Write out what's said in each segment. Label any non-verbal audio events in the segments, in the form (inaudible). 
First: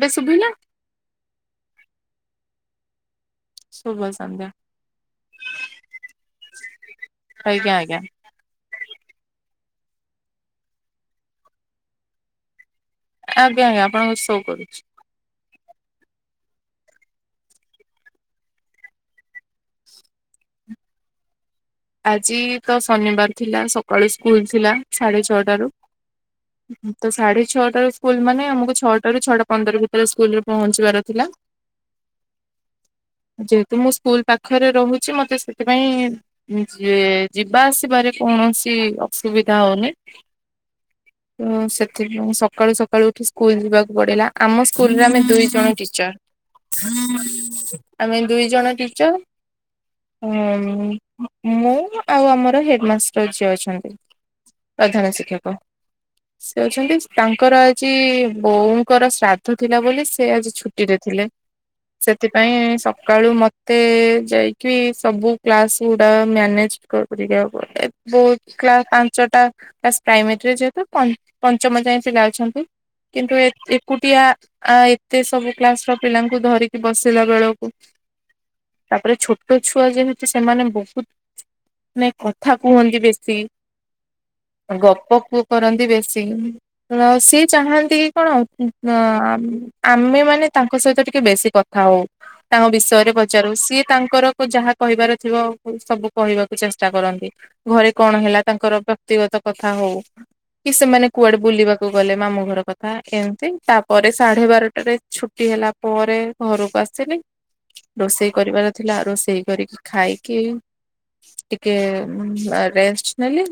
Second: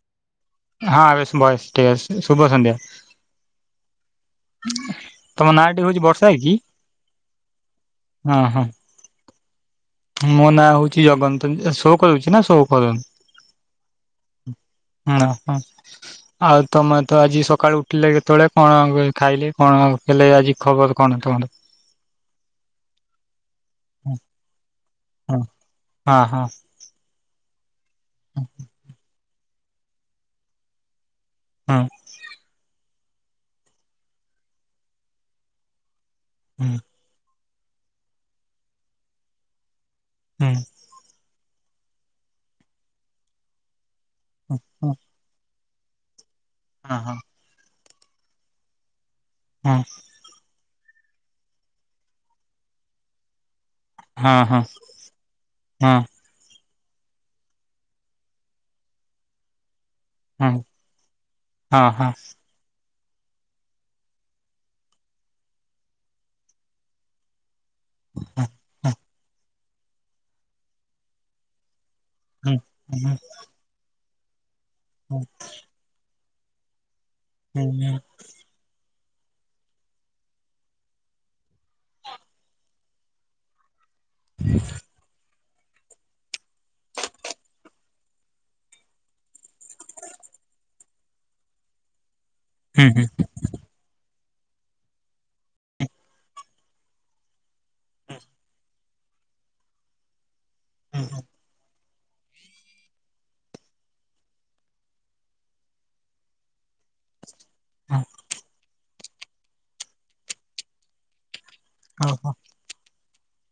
ଏବେ ଶୁଭିଲା। ହଁ ଏବେ ଭଏସ୍‌ ଠିକଅଛି ଶୁଭ ସନ୍ଧ୍ୟା। ଶୁଭ ସନ୍ଧ୍ୟା। ତମ ନାଟି ହଉଛି ବର୍ଷା କି? ଆଜ୍ଞା ଆଜ୍ଞା ହଁ ହଁ। ମୋ ନାଁ ହଉଛି ଜଗନ୍ନ୍ତ ଶୋ କରୁଛି ନା ଶୋ କରୁନି। ଆଜ୍ଞା ଆଜ୍ଞା ଆପଣଙ୍କ ସୋ କରୁଛି। ନା ହଁ। ଆଉ ତମେ ତ ଆଜି ସକାଳୁ ଉଠିଲେ କେତେବେଳେ କଣ ଖାଇଲେ କଣ ହେଲେ ଆଜି ଖବର କଣ ତମର? ଆଜି ତ ଶନିବାର ଥିଲା ସକାଳୁ ସ୍କୁଲ ଥିଲା। ସାଢେ ହଁ ଛଅଟାରୁ ହଁ ତ ସାଢେ ଛଅଟାରୁ ସ୍କୁଲ ମାନେ ଆମକୁ ଛଅଟ ରୁ ଛଅଟା ପନ୍ଦର ଭିତରେ ସ୍କୁଲରେ ପହଞ୍ଚିବାର ଥିଲା। ହଁ। ଯେହେତୁ ମୁଁ ସ୍କୁଲ ପାଖରେ ରହୁଛି ମତେ ସେଥିପାଇଁ ହଁ ଯଏ ଯିବା ଆସିବାରେ କୌଣସି ଅସୁବିଧା ହଉନି। ହୁଁ। ତ ସେଥିପାଇଁ ସକାଳୁ ସକାଳୁ ସ୍କୁଲ ଯିବାକୁ ପଡିଲା ହୁଁ ଆମ ସ୍କୁଲ ରେ ଆମେ ଦୁଇ ଜଣ ହଁ ହଁ ଟିଚର। ଆମେ ଦୁଇ ଜଣ ଟିଚର। ହଁ। ହୁଁ ମୁଁ ଆଉ ଆମର ହେଡମାଷ୍ଟର ଯିଏ ଅଛନ୍ତି। ହଁ ହଁ ପ୍ରଧାନ ଶିକ୍ଷକ। ହଁ ସେ ଅଛନ୍ତି ତାଙ୍କର ଆଜି ବୋଉଙ୍କର ଶ୍ରାଦ୍ଧ ଥିଲା ବୋଲି ସେ ସେ ହଁ ଆଜି ଛୁଟିରେ ଥିଲେ ହଁ ହଁ ସେଥିପାଇଁ ସକାଳୁ ମତେ ଯାଇକି ସବୁ କ୍ଲାସ ଗୁଡା ମ୍ୟାନେଜ କର (unintelligible) ବହୁତ ହଁ କ୍ଲାସ ପାଞ୍ଚଟା କ୍ଲାସ ପ୍ରାଇମେରୀରେ ଯେହେତୁ ପ ପଞ୍ଚମ ଯାଏ ପିଲା ହୁଁ ଅଛନ୍ତି ହୁଁ କିନ୍ତୁ ଏକୁଟିଆ ଆ ଏତେ ସବୁ କ୍ଲାସ ର ପିଲାଙ୍କୁ ଧରିକି ବସିଲା ହୁଁ ବେଳକୁ ତାପରେ ଛୋଟ ଛୁଆ ଯେହେତୁ ସେମାନେ ବହୁତ ମାନେ କଥା କୁହନ୍ତି ବେଶି ଗପ କୁ କରନ୍ତି ବେଶୀ। ସିଏ ଚାହାନ୍ତି କି କଣ ଉଁ ଆମେ ମାନେ ତାଙ୍କ ସହିତ ଟିକେ ବେଶୀ କଥା ଥାଉ ତାଙ୍କ ହୁଁ ହୁଁ ହୁଁ ହୁଁ ବିଷୟରେ ପଚାରୁ ସିଏ ତାଙ୍କର ଯାହା କହିବାର ଥିବ ସବୁ କହିବାକୁ ଚେଷ୍ଟା କରନ୍ତି ଘରେ କଣ ହେଲା ତାଙ୍କର ବ୍ୟକ୍ତିଗତ କଥା ହଉ। କି ସେମାନେ କୁଆଡେ ବୁଲିବା କୁ ଗଲେ ମାମୁଁ ଘର କଥା ଏମିତି ତାପରେ ସାଢେ ବାରଟାରେ ଛୁଟି ହେଲା ପରେ ଘରକୁ ଆସିବି। ହୁଁ ରୋଷେଇ କରିବାର ଥିଲା ରୋଷେଇ କରିକି ଖାଇକି ଟିକେ ହୁଁ ରେଷ୍ଟ ନେଲି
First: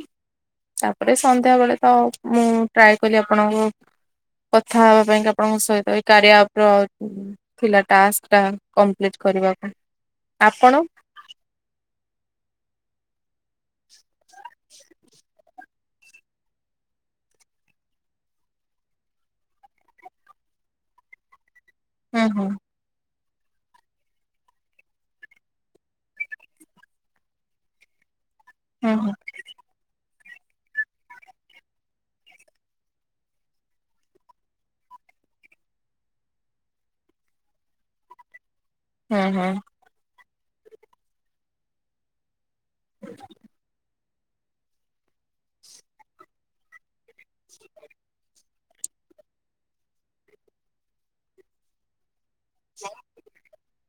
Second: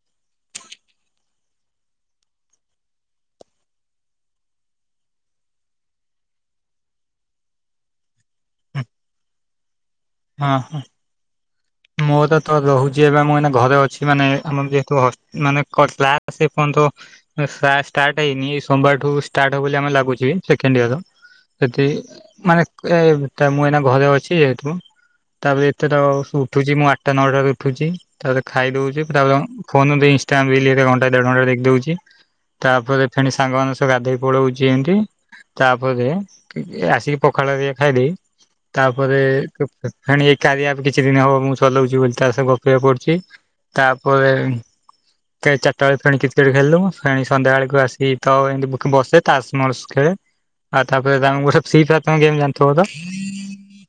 ତାପରେ ସନ୍ଧ୍ୟା ବେଳେ ତ ମୁଁ ଟ୍ରାଏ କଲି ଆପଣଙ୍କୁ କଥା ହବା ପାଇଁ କା ଆପଣଙ୍କ ସହିତ ଏ କାରିଆ ଆପ୍ ର ଥିଲା ଟାକ୍ସ୍ ଟା କମ୍ପ୍ଲିଟ୍ କରିବା ପାଇଁଁ। ହଁ ହଁ ଆପଣ? ମୋର ତ- ତ ରହୁଚି ଏବେ ମୁଁ ଏଇନେ ଘରେ ଅଛି ମାନେ ଆମର ଯେହେତୁ ହସ୍ -ମାନେ କ୍ଲାସ୍ ସେପର୍ଯ୍ୟନ୍ତ କ୍ଲାସ୍ ଷ୍ଟାର୍ଟ ହେଇନି ଏଇ ସୋମବାରଠୁ ଷ୍ଟାର୍ଟ ହବ ବୋଲି ଆମେ ଲାଗୁଚି ସେକେଣ୍ଡ୍ ଇୟର ର। ସେଠି ହୁଁ ହୁଁ ମାନେ ଏ ମୁଁ ଏଇନା ଘରେ ଅଛି ଯେହେତୁ ତାପରେ ଏତେ ତ ଆଉ ଶୁ ଉଠୁଚି ମୁଁ ଆଠଟା ନଅଟାରେ ଉଠୁଚି ତାପରେ ହୁଁ ଖାଇଦଉଚି ହୁଁ ତାପରେ ଫୋନ ଦେଇ ଇନଷ୍ଟା୍ ରିଲ୍ ଘଣ୍ଟାଟେ ଖଣ୍ଡେ ଦେଖିଦଉଚି ତାପରେ ଫେଣି ସାଙ୍ଗମାନଙ୍କ ସହ ଗାଧେଇ ପଳଉଚି ଏନ୍ତି। ତାପରେ ଆସିକି ପଖାଳ ଟିକେ ଖାଇଦେଇ ତାପରେ ହୁଁ ହୁଁ ତ ଫେଣି ଏ କାରିଆ ଆପ୍ କିଛି ଦିନ ହବ ମୁଁ ଚଲଉଚି ବୋଲି ତା ସହ ଗପ୍ ବେୟ କରୁଚି ତାପରେ ଚାରିଟା ବେଳେ ଫେଣି କ୍ରିକେଟ୍ ଖେଳିଲୁ ଫେଣି ସଂଧ୍ୟା ବେଳକୁ ଆସିକି ତ ଏମତି ବସେ ତାସ୍ ମାସ୍ ଖେଳେ ଆଉ ତାପରେ ତ ଫ୍ରୀ ଫାରେ ଗେମ୍ ଜାଣ୍ ଥବ ତ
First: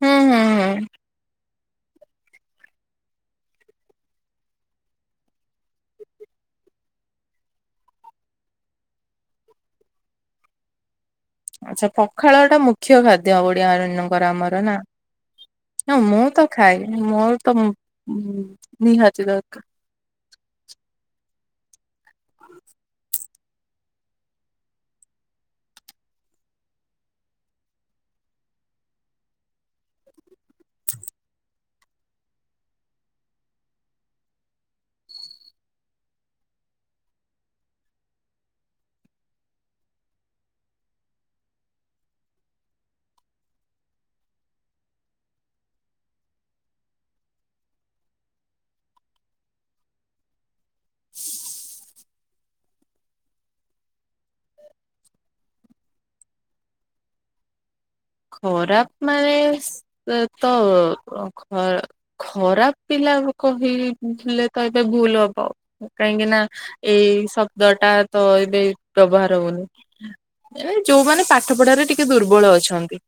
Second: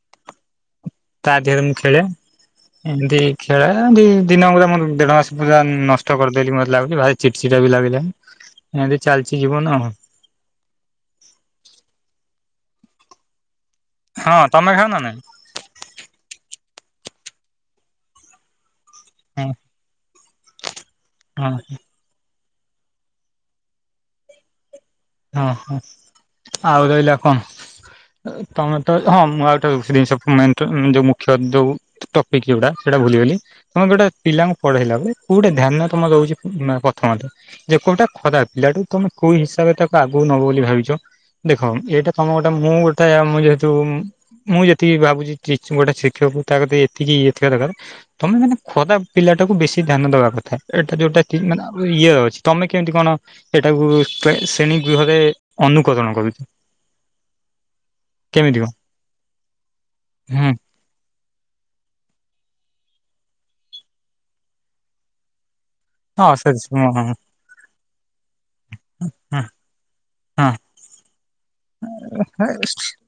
ହୁଁ ହୁଁ ହୁଁ ତା ଦେହରେ ମୁଁ ଖେଳେ ଏମିତି ଖେଳେ ଏମତି ଦିନ କୁ ଦିନ ପୁରା ମୁଁ ଦେଢ ମାସ ପୁରା ନଷ୍ଟ କରିଦେଲି ମତେ ଲାଗୁଚି ଭାରି ଚିଡ୍ ଚିଡା ବି ଲାଗିଲା ଏନ୍ତି ଚାଲିଚି ଜୀବନ ଆଉ। ଆଛା ପଖାଳ ଟା ମୁଖ୍ୟ ଖାଦ୍ୟ ଓଡିଆ ମାନଙ୍କର ହଁ ଆମର ତମେ ନା? ଖେଳ ନାଇଁ ହଁ ମୁଁ ତ ଖାଏ ମୋର ତ ମୋ-ନିହାତି ହଁ ଦରକାର୍। ହଁ। ଓ ହୋ ଆଉ ରହିଲା କଣ୍ ତମେ ତ ହଁ ମୁଁ ଆଉ ଗୋଟେ ଜିନିଷ ମେନ୍ ତ ଯଉ ମୁଖ୍ୟ ଯଉ ଟପିକ୍ ଯଉଟା ସେଟା ଭୁଲିଗଲି। ତମେ ଗୋଟେ ପିଲାଙ୍କୁ ପଢେଇଲା ବଳେ କଉଟେ ଧ୍ୟାନ ତମର ରହୁଚି ଉଁ -ପ୍ରଥମରେ? ଯେ କଉଟା ଖରାପ୍ ପିଲାଠୁ ତମେ କଉ ହିସାବରେ ତାକୁ ଆଗକୁ ନବ ବୋଲି ଭାବିଚ। ଦେଖ ଏଇଟା ତମ ଗୋଟେ ମୁଁ ଗୋଟେ ମୁଁ ଯେହେତୁ ମୁଁ ଯେତିକି ଭାବୁଚି ଟିଚ୍- ଗୋଟେ ଶିକ୍ଷକକୁ ତା କତି ଏତିକି ଇଏଥିବା ଦରକାର୍। ତମେ ମାନେ ଖରାପ୍ ପିଲା ଟାକୁ ବେଶି ଧ୍ୟାନ ଦବା କଥା ଏଟା ଯଉଟା ମାନେ ଇଏ ଅଛି ତମେ କେମିତି କଣ ଏଟାକୁ ଶ୍ରେ -ଶ୍ରେଣୀ ଗୃହରେ ଅନୁକରଣ କରୁଚି। ଖରାପ୍ ମାନେ ସ୍- ତ ହୁଁ ଖ-ଖରାପ୍ ପିଲା କହିଲେ ତ ଏବେ ଭୁଲ୍ ହବ। କାହିଁକି ହଁ ନା ସେ ହଁ ଏଇ ଶବ୍ଦ ଟା ତ ଏବେ ବ୍ୟବହାର ହଉନି। ହଁ ଏ ଯଉମାନେ ପାଠ ପଢାରେ ଟିକେ ଦୁର୍ବଳ ହଁ ଅଛନ୍ତି।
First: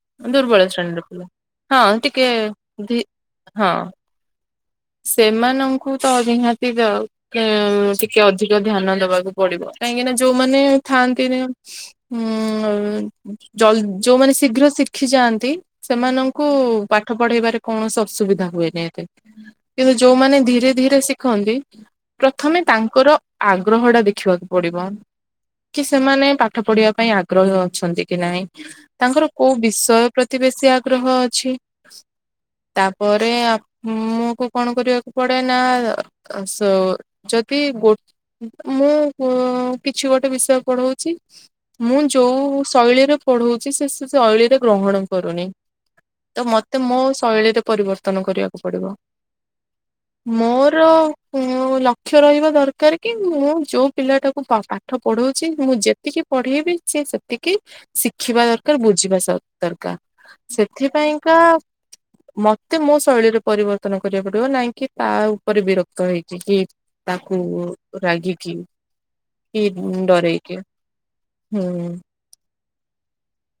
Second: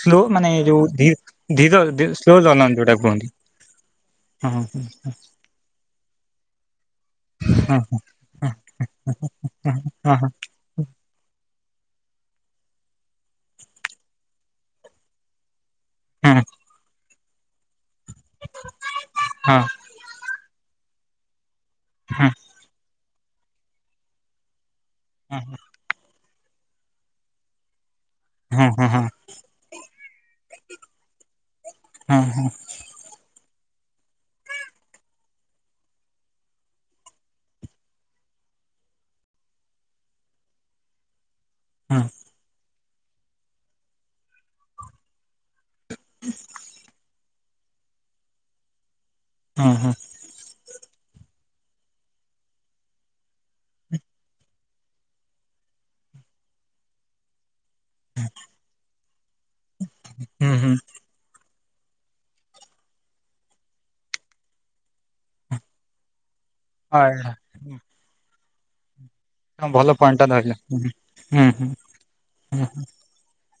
ସ୍ଲୋ ମାନେ ଦୁର୍ବଳ ଯଉ ଶ୍ରେଣୀର ଦି- ପିଲା। ଧୀ-ଦ- ହଁ ଯଉ ଟିକେ ସ୍ଲୋ ଜନ୍ ଯଉଟା ଧି କୁହନ୍ତି। ହଁ ହଁ- ହଁ। ସେମାନଙ୍କୁ ତ ନିହାତି ଯାଉ। ହଁ ହୁଁ -ଟିକେ ଅଧିକ ଧ୍ୟାନ ଦବାକୁ ପଡିବ କାହିଁକି ନା ହଁ ହଁ ଯଉମାନେ ଥାନ୍ତି ନି ଉଁ - ଜଲ୍-ଯଉମାନେ ଶୀଘ୍ର ଶିଖିଯାଆନ୍ତି ସେମାନଙ୍କୁ ପାଠ ପଢେଇବାରେ କୌଣସି ଅସୁବିଧା ହୁଏନି ଏତେ। ହଁ କିନ୍ତୁ ଯଉମାନେ ଧୀରେ ଧୀରେ ଶିଖନ୍ତି ହଁ ହଁ ପ୍ରଥମେ ତାଙ୍କର ଆଗ୍ରହ ଟା ଦେଖିବାକୁ ପଡିବ। ହଁ -ହଁ। କି ସେମାନେ ପାଠ ପଢିବା ପାଇଁ ଆଗ୍ରହ ଅଛନ୍ତି କି ନାହିଁ ହଁ ହଁ ହଁ ତାଙ୍କର କଉ ବିଷୟ ପ୍ରତି ବେଶୀ ଆଗ୍ରହ ଅଛି ହଁ ହଁ ତା ପରେ ଆ ମ କୁ କଣ କରିବାକୁ ପଡେ ନା ସୋ-ଯଦି ଗୋ ମୁଁ ପୁ-କିଛି ଗୋଟେ ବିଷୟ ପଢଉଚି ମୁଁ ହଁ ଯଉ ଶୈଳୀରେ ପଢଉଚି ସେ ଶୈଳୀରେ ଗ୍ରହଣ କରୁନି। ତ ମତେ ମୋ ଶୈଳୀରେ ପରିବର୍ତ୍ତନ କରିବାକୁ ପଡିବ। ହଁ ହଁ ମୋର ଲକ୍ଷ୍ୟ ରହିବା ଦରକାର କି ମୁଁ ଯୋଉ ପିଲାଟାକୁ ପା ପାଠ ପଢଉଛି ମୁଁ ଯେତିକି ପଢେଇବି ସେ ସେତିକି କି ଶିଖିବା ଦରକାର ବୁଝିବା ସ ଦରକାର ହୁଁ ହଁ ସେଥିପାଇଁକା। ମତେ ମୋ ଶୈଳୀରେ ପରିବର୍ତ୍ତନ କରିବାକୁ। ନହିଁ କି ତା ଉପରେ ବିରକ୍ତ ହେଇକ କି ତାକୁ ରାଗିକି କି ଭଲ ପଏଣ୍ଟ ଟା ଧରିଲ ଡରେଇକି ହୁଁ। ହୁଁ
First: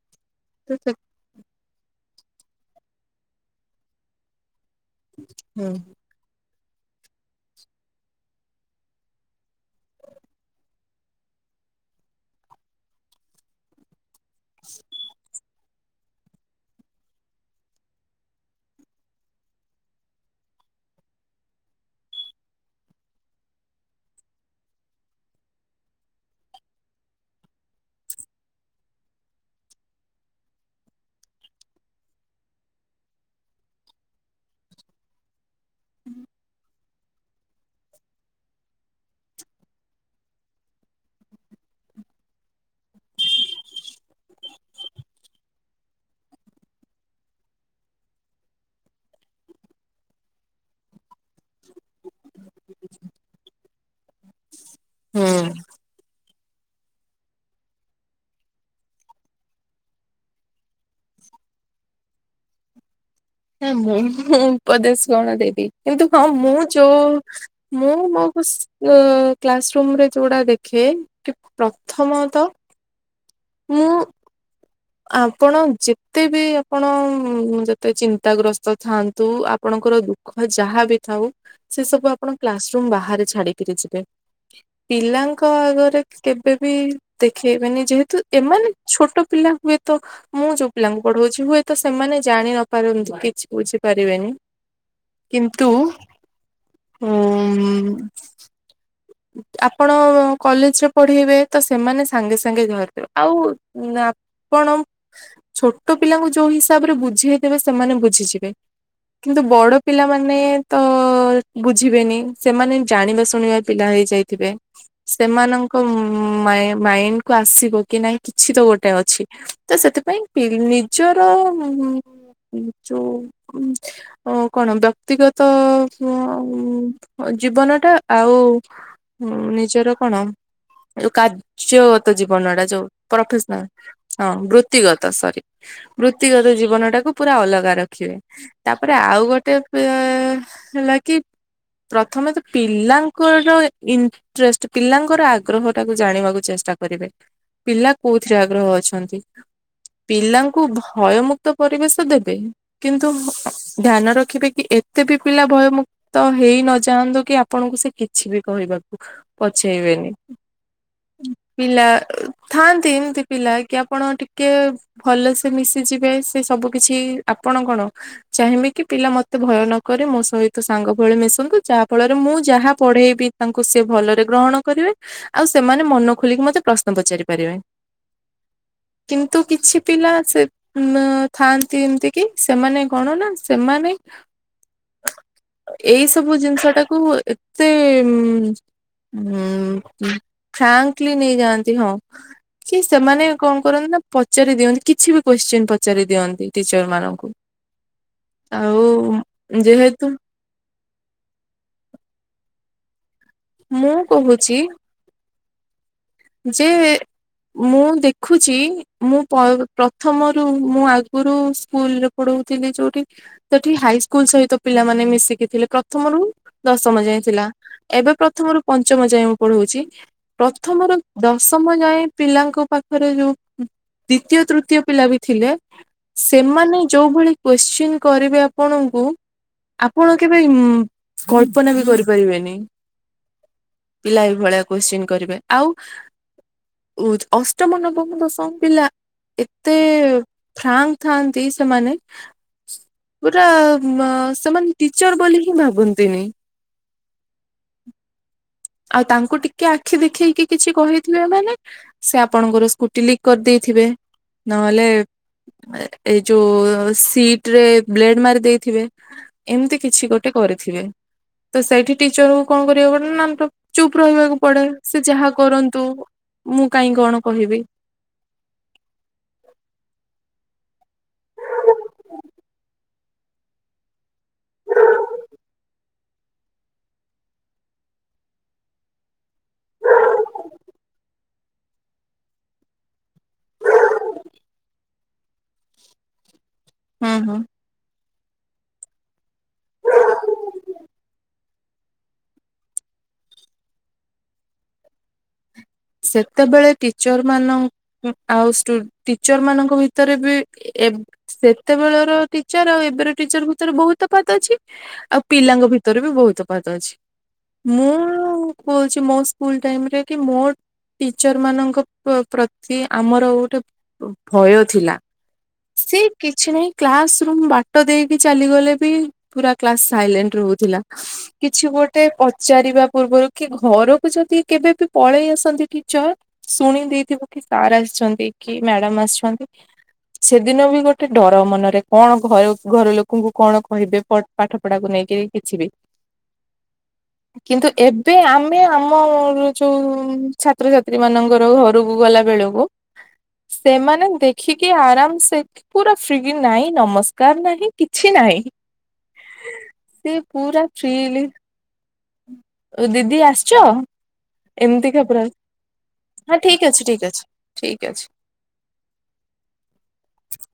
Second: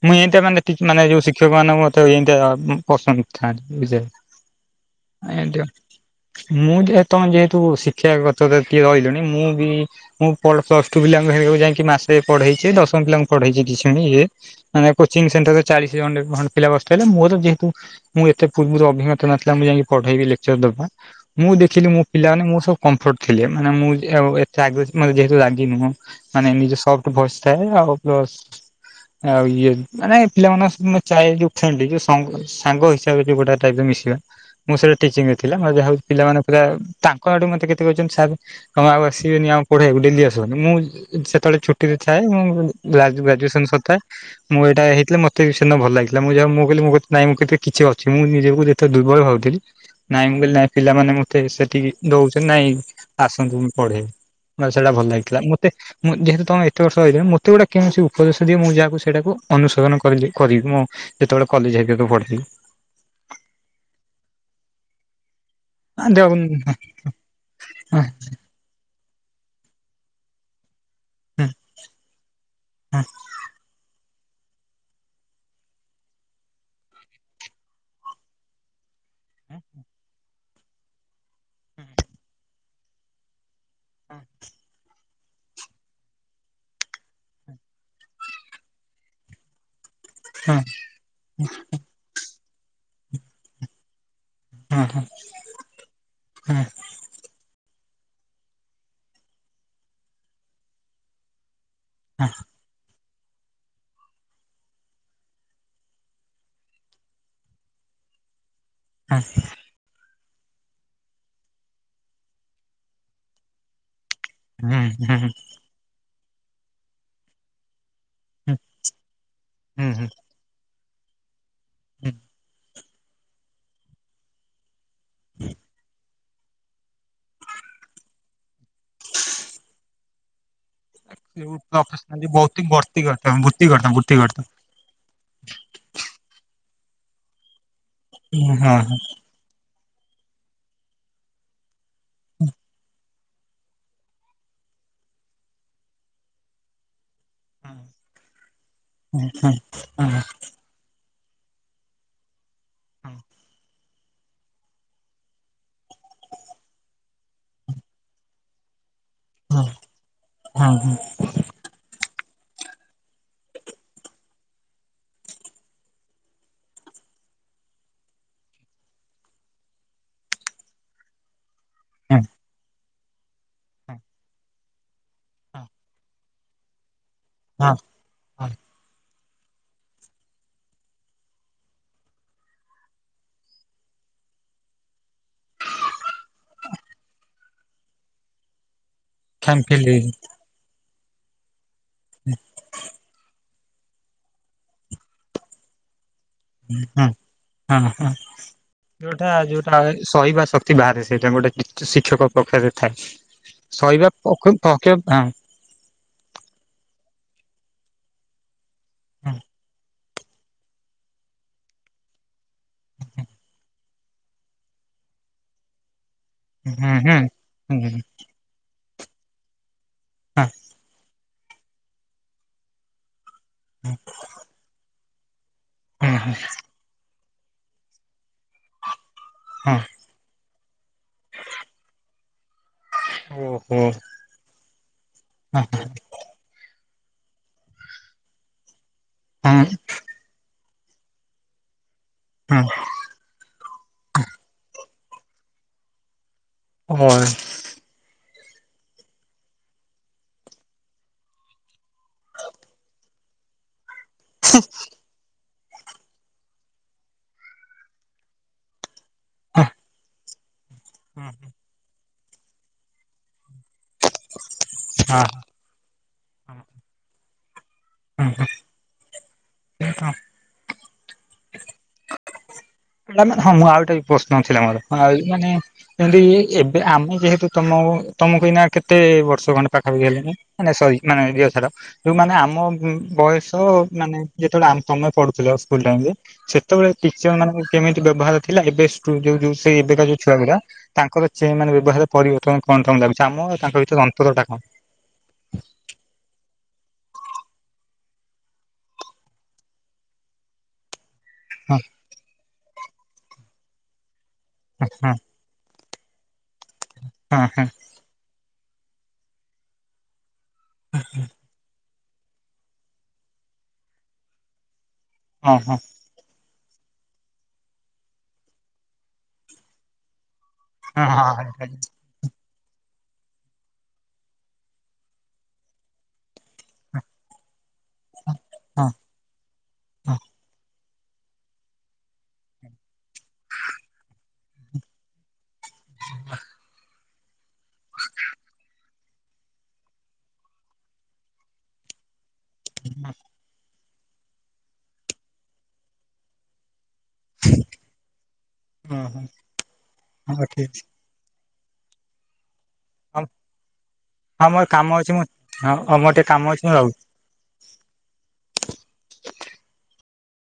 ମୁଁ ଏଇଟ ମାନେ ତ ସେ ମାନେ ଯୋଉ ଶିକ୍ଷକ ମାନଙ୍କୁ ଏମତି ପସନ୍ଦ ଥାନ୍ତି। ହୁଁ ମୁଁ ଯେହତଣ ଯେହେତୁ ଶିକ୍ଷାଗତ କିଏ ରହିଲୁଣି ମୁଁ ବି ମୁଁ ପ୍ଲସ୍ ଟୁ ପିଲାଙ୍କୁ ସେବାକୁ ଯାଇକି ମାସେ ପଢ଼େଇଛି ଦଶମ ପିଲାଙ୍କୁ ପଢ଼େଇଛି କିଛୁଣି ଇଏ ମାନ କୋଚିଂ ସେଣ୍ଟର ଚାଳିଶଖଣ୍ଡେ ପିଲା ବସିଥିଲେ ହେଲେ ମୋର ଯେହେତୁ ମୁଁ ଏତେ ପୂର୍ବରୁ ଅଭିଜ୍ଞତା ନଥିଲା ମୁଁ ଯାଇକି ପଢେଇବି ଲେକ୍ଚର ଦବା ମୁଁ ଦେଖିଲି ମୋ ପିଲ ମାନେ ମୋର ସବୁ କମ୍ଫର୍ଟ ଥିଲେ ମାନେ ମୁଁ ଥିବା ଏତେ ଆ ଲାଗିନୁହଁ ମାନେ ନିଜ ସବଠୁ ଭସ ଥାଏ ଆଉ ପ୍ଲସ ଆଉ ଇଏ ମାନେ ପିଲାମାନେଙ୍କ ସ ଚାଏ ଯୋଉ ଫେ ଯୋଉ ସାଙ୍ଗ ହିସାବରେ ବି ଗୋଟେ ଟାଇପ ମିଶିବା ମୋର ସେଟା ଟିଚିଂ ରେ ଥିଲା ଯାହାଉ ପିଲାମାନଙ୍କ ପୁରା ତାଙ୍କ ଆଡୁ ମତେ କେତେ କହିଛନ୍ତି ସାର୍ କଁ ଆଉ ଆସିବେନି ଆଉ ପଢେଇବାକୁ? ଡେ ଆସନ ମୁଁ ଯେତେବେଳେ ଛୁଟିରେ ଥାଏ ମୁଁ ଗ୍ରାଜୁସନ ସାରିଥାଏ। ମୁଁ ଏଇଟା ହେଇଥିଲା ମତେ ବି ସେଦନା ଭଲ ଲାଗିଥିଲା ମୁଁ ଯା ମୁଁ କହିଲିଁ ମୁଁ କିଛି ମୁଁ ନିଜକୁ ତ ଦୁର୍ବଳ ଭାବୁଥିଲି। ନାଇଁ ମୁଁ କହିଲି ନାଇଁ ପିଲାମାନେ ମତେ ସେଠିକି ଦଉଛନ୍ତି ନାଇଁ ଆସନ୍ତୁ ମୁ ପଢେଇବି। ସେଟା ଭଲ ହୁଁ। ଲାଗିଥିଲା ମତେ ମୁଁ ଯେହେତୁ ତମ କେତେ ବର୍ଷ ରିଲଣି ମୋତେ ଗୁଟଏ କୌଣସି ଉପଦେଶ ଦି ମ ମୁଁ ଯାହାକୁ ସେଟାକୁ ଅନୁସୋରନ କରିବି ମୁଁ ଯେତେବେଳେ କଲେଜ ହେଇିବାକୁ ପଡିଥିଲି। ନା ମୁଁ ମୁଁ ଉପଦେଶ କଣ ଦେବି କିନ୍ତୁ ହଁ ମୁଁ ଯୋଉ ମୁଁ ମୋ କ୍ଲାସ ରୁମ ରେ ଯୋଉଟା ଦେଖେ କି ପ୍ରଥମ ତ ହଁ ମୁଁ ଆପଣ ଯେତେ ବି ଆପଣ ଯେତେ ଚିନ୍ତାଗ୍ରସ୍ତ ଥାଆନ୍ତି ତୁ ଆପଣଙ୍କର ଦୁଃଖ ଯାହା ବିି ଥାଉ ସେ ସବୁ ଆପଣ କ୍ଲାସ ରୁମ୍ ବାହାରେ ଛାଡିକିରି ଯିବେ। ହଁ ପିଲାଙ୍କ ଆଗରେ କେବେବି ଦେଖେଇବେନି ଯେହେତୁ ଏମାନେ ଛୋଟ ପିଲା ତ ମୁଁ ଯୋଉ ପିଲାଙ୍କୁ ପଢଉଛି ହୁଏତ ସେମାନେ ଜାଣି ନ ପାରନ୍ତୁ କିଛି ବୁଝିପାରିବେନି। କିନ୍ତୁ ଉ ଆପଣ କଲେଜ ରେ ପଢେଇବେ ତ ସେମାନେ ସାଙ୍ଗେ ସାଙ୍ଗେ ଘର ଆଉ ଆପଣ? ଛୋଟ ପିଲାଙ୍କୁ ଯୋଉ ହିସାବ ରେ ବୁଝିଇଦେବେ ସେମାନେ ବୁଝିଯିବେ। କିନ୍ତୁ ବଡ ପିଲାମାନେ ତ ବୁଝିବେନି ସେମାନେ ଜାଣିବା ଶୁଣିବା ପିଲା ହେଇ ଯାଇଥିବେ ସେମାନଙ୍କ ମାଇଣ୍ଡ କୁ ଆସିବ କି ନାଇଁ କିଛି ତ ଗୋଟେ ଅଛି ତ ସେଥିପାଇଁ ନିଜର ଯଉ କଣ ବ୍ୟକ୍ତିଗତ ହ ଜୀବନ ଟା ଆଉ ନିଜର କଣ? ଯୋଉ କାର୍ଯ୍ୟଗତ ଜୀବନଟା ଯୋଉ ପ୍ରଫେସନାଲ ହଁ ବୃ ବୃତିଗତ ସରି ବୃତ୍ତିଗତ ଜୀବନ ଟାକୁ ପୁରା ଅଲଗା ରଖ। ଦେଖିବେ ତାପରେ ଆଉ ଗୋଟେ ଅ ହେଲା କି ପ୍ରଥମେ ତ ପିଲାଙ୍କ ଇଣ୍ଟଷ୍ଟ ପିଲାଙ୍କର ଆଗ୍ରହ ଟାକୁ ଜାଣିବାକୁ ଚେଷ୍ଟା କରିବେ। ପିଲା କୋଉଥିରେ ଆଗ୍ରହ ଅଛନ୍ତି। ପିଲାଙ୍କୁ ଭୟମୁକ୍ତ ପରିବେଶ ଦେବେ। କିନ୍ତୁ ଧ୍ୟାନ ରଖିବେ କି ଏତେ ବି ପିଲା ଭୟମୁକ୍ତ ହେଇ ନ ଯାନ୍ତୁ କି ଆପଣଙ୍କୁ ସେ କିଛି ବି କହିବାକୁ ପଛେଇ ବେନି। ପିଲା ଥାଆନ୍ତି ଏମିତି ପିଲା କି ଆପଣ ଟିକେ ଭଲସେ ମିଶି ଯିବେ। ସେ ସବୁ କିଛି ଆପଣ କଣ ଚାହିଁବି କି ପିଲା ମତେ ଭୟ ନକରେ। ମୋ ସହିତ ସାଙ୍ଗ ଭଳି ମିଶନ୍ତୁ। ଯାହା ଫଳରେ ମୁଁ ଯାହା ପଢେଇବି ତାଙ୍କୁ ସେ ଭଲରେ ଗ୍ରହଣ କରିବେ। ଆଉ ସେମାନେ ମନ ଖୋଲିକି ମତେ ପ୍ର ଶ୍ନ ପଚାରି ପାରିବେ। କିନ୍ତୁ କିଛି ପିଲା ସେ ଉ ଥାଆନ୍ତି ଏମିତି କି ସେମାନେ କଣ ନା ସେମାନେ ଏଇ ସବୁ ଜିନିଷ ଟାକୁ ମେ ଉ ଉ ଫ୍ରାକ୍ଲି ନେଇ ଯାଆ ହଁ କି ସେମାନେ କଣ କରନ୍ତି ନା ପଚାରି ଦିଅନ୍ତି। କିଛି ବି କୋଶ୍ଚିନ୍ ପଚାରି ଦିଅନ୍ତି। ଟିଚର ହୁଁ ମାନଙ୍କୁ। ହଁ ହଁ ଆଉ ଯୋଉଟା ଯୋଉଟା ଯେହେତୁ ସହିବା ଶକ୍ତି ବାହାରେ ସେଇଟା ଗୋଟେ ଶିକ୍ଷକ ପକ୍ଷରେ ଥାଏ। ମୁଁ ଶହିବା କହୁଛି (unintelligible) ହଁ। ଯେ ମୁଁ ଦେଖୁଛି ମୁଁ ପ ପ୍ର ପ୍ରଥମରୁ ମୁଁ ଆଗରୁ ସ୍କୁଲରେ ପଢଉଥିଲି ଯୋଉଠି। ସେଠି ହାଇସ୍କୁଲ ସହିତ ପିଲାମାନେ ମିଶିକି ଥିଲେ। ପ୍ରଥମରୁୁ ହୁଁ ଦଶମ ହୁଁ। ଯାଏ ଥିଲା। ହୁଁ ଏବେ ପ୍ରଥମରୁ ପଞ୍ଚମ ଯାଏ ମୁଁ ପଢଉଛି। ହଁ ପ୍ରଥମରୁ ଦଶମ ଯାଏଁ ପିଲାଙ୍କ ପାଖରେ ଯୋଉ ହୁଁ। ଦ୍ଵିତୀୟ ତୃତୀୟ ପିଲା ବି ଥିଲେ। ହଁ ସେମାନେ ଯୋଉ ଭଳି କୋଶ୍ଚିନ୍ କରିବେ ଆପଣଙ୍କୁ ହଁ। ଆପଣ କେବେ ଉଁ କଳ୍ପନା ବି କରି ପାରିବେନି। ଓ ହୋ। ଭଳିଆ କୋଶ୍ଚିନ କରିବେ। ଆଉ ଅଷ୍ଟମ ନବମ ଦଶମ ପିଲା ହଁ ଏତେ ଫ୍ରାଙ୍କ ଥାନ୍ତି ସେମାନେ। ହଁ। ପୁରା ସେମାନେ ଟିଚର ବୋଲି ହିଁ ଭାବନ୍ତିନି। ହଁ ଏ। ଆଉ ତାଙ୍କୁ ଟିକେ ଆଖି ଦେଖେଇକି କିଛି କହିଥିବେ ମାନେ ସେ ଆପଣଙ୍କର ସ୍କୁଟି ଲିକ୍ କରି ଦେଇଥିବେ। ନହେଲେ ଏଇ ଯୋଉ ସିଟରେ ବ୍ଲେଡ ମାରି ଦେଇଥିବେ। ଏମିତି କିଛି ଗୋଟେ କରିଥିବେ। ହଁ ହଁ। ତ ସେଇଠି ଟିଚର କୁ କଣ କରିବାକୁ ପଡେ ନାମ ଚୁପ ରହିବାକୁ ପଡେ ସେ ଯାହା କରନ୍ତୁ। ମୁଁ କାଇଁ କଣ କହିବି? ହୁଁ ହୁଁ। ଟେ ହଁ ମୁଁ ଆଉଟେ ବି ପ୍ରଶ୍ନ ଥିଲା ମୋର। ଆଉ ମାନେ ଯେନ୍ତି ଏବେ ଆମେ ଯେହେତୁ ତମ ତମକୁ ଇନା କେତେ ବର୍ଷ ଖଣ୍ଡେ ପାଖାପଖି ହେଲାଣି। ମାନେ ସରି ମାନେ ଝିଅ ସାର। ଯୋଉ ମାନେ ଆମ ବୟସ ମାନେ ଯେତେବେଳେ ତମେ ପଢୁଥିଲ ସ୍କୁଲ ଟାଇମ୍ ରେ। ସେତେବେଳେ ହୁଁ ଟିଚର ହୁଁ। ମାନ କେମିତି ବ୍ୟବହାର ଥିଲା। ଏବେ ଯୋଉ ଯୋଉ ସେ ଏବେକା ଯଉ ଛୁଆ ଗୁଡା ତାଙ୍କର ଚେ ମାନେ ବ୍ୟବହାରରେ ପରିବର୍ତ୍ତନ କଣ ତମ ଲାଗୁଛି। ଆମ ଆଉ ତାଙ୍କ ଭିତରେ ଅନ୍ତର ଟା କଣ? ସେତେବେଳେ ଟିଚର ମାନଙ୍କ ଆଉ ଷ୍ଟୁ ଟିଚର ମାନଙ୍କ ଭିତରେ ବି ଏ ହଁ ସେତେବେଳର ଟିଚର ଆଉ ଏବେର ଟିଚର ଭିତରେ ବହୁତ ତଫାତ୍ ଅଛି। ହ ହଁ। ଆଉ ପିଲାଙ୍କ ଭିତରେ ବି ବହୁତ ତଫାତ୍ ଅଛି। ହଁ ହଁ ମୁଁ ଆଉ କହୁଛି ମୋ ସ୍କୁଲ ଟାଇମ ରେ କି ମୋ ଟିଚର ମାନଙ୍କ ପ୍ରତି ଆମର ଗୋଟେ ଭ-ଭୟ ଥିଲା ହଁ ହଁ ସେ କିଛି ନାହିଁ କ୍ଲାସ ରୁମ ବାଟ ଦେଇକି ଚାଲିଗଲେ ବି ପୁରା କ୍ଲାସ ସାଇଲେଣ୍ଟ ରହୁ ଥିଲା ହଁ ହଁ ହଁ ହଁ କିଛି ହଁ ଗୋଟେ ପଚାରିବା ପୂର୍ବରୁ କି ଘରକୁ ଯଦି କେବେ ବି ପଳେଇ ଆସନ୍ତି ଟିଚର ଶୁଣି ଦେଇଥିବ କି ସାରା ଆସି ଛନ୍ତି କି ମ୍ୟାଡାମ ଆସିଛନ୍ତି ସେଦିନ ବି ଗୋଟେ ଟେ ଡର ମନରେ କଣ ଭୟ ଘର ଲୋକଙ୍କୁ କଣ କହିବେ ପାଠ ପଢାକୁ ନେଇକି କିଛିିବି କିନ୍ତୁ ଏବେ ଆମେ ଆମ ଯୋଉ ଛାତ୍ରଛାତ୍ରୀ ମାନଙ୍କର ଘରକୁ ଗଲା ବେଳକୁ ହଁଁ ସେମାନେ ଦେଖିକି ଆରାମସେ ପୁରା ଫ୍ରି ନାହିଁ ନମସ୍କାର କାର ନାହିଁ କିଛି ନାହିଁ ହଁ ହଁ ସେ ହଁ ହଁ ଠିକ ପୁରା ଅଛି। ଫ୍ରୀଲି ଦିଦି ଆସିଛ ହଁ ମୋର କାମ ଏମିତିକା ଅଛି ପୁରା ମୁଁ ହଁ ମୋର ଟିକେ ହଁ କାମ ଠିକ ମୁଁ ରହୁଛି। ଅଛି ଠିକ ଅଛି। ଠିକ ଅଛି।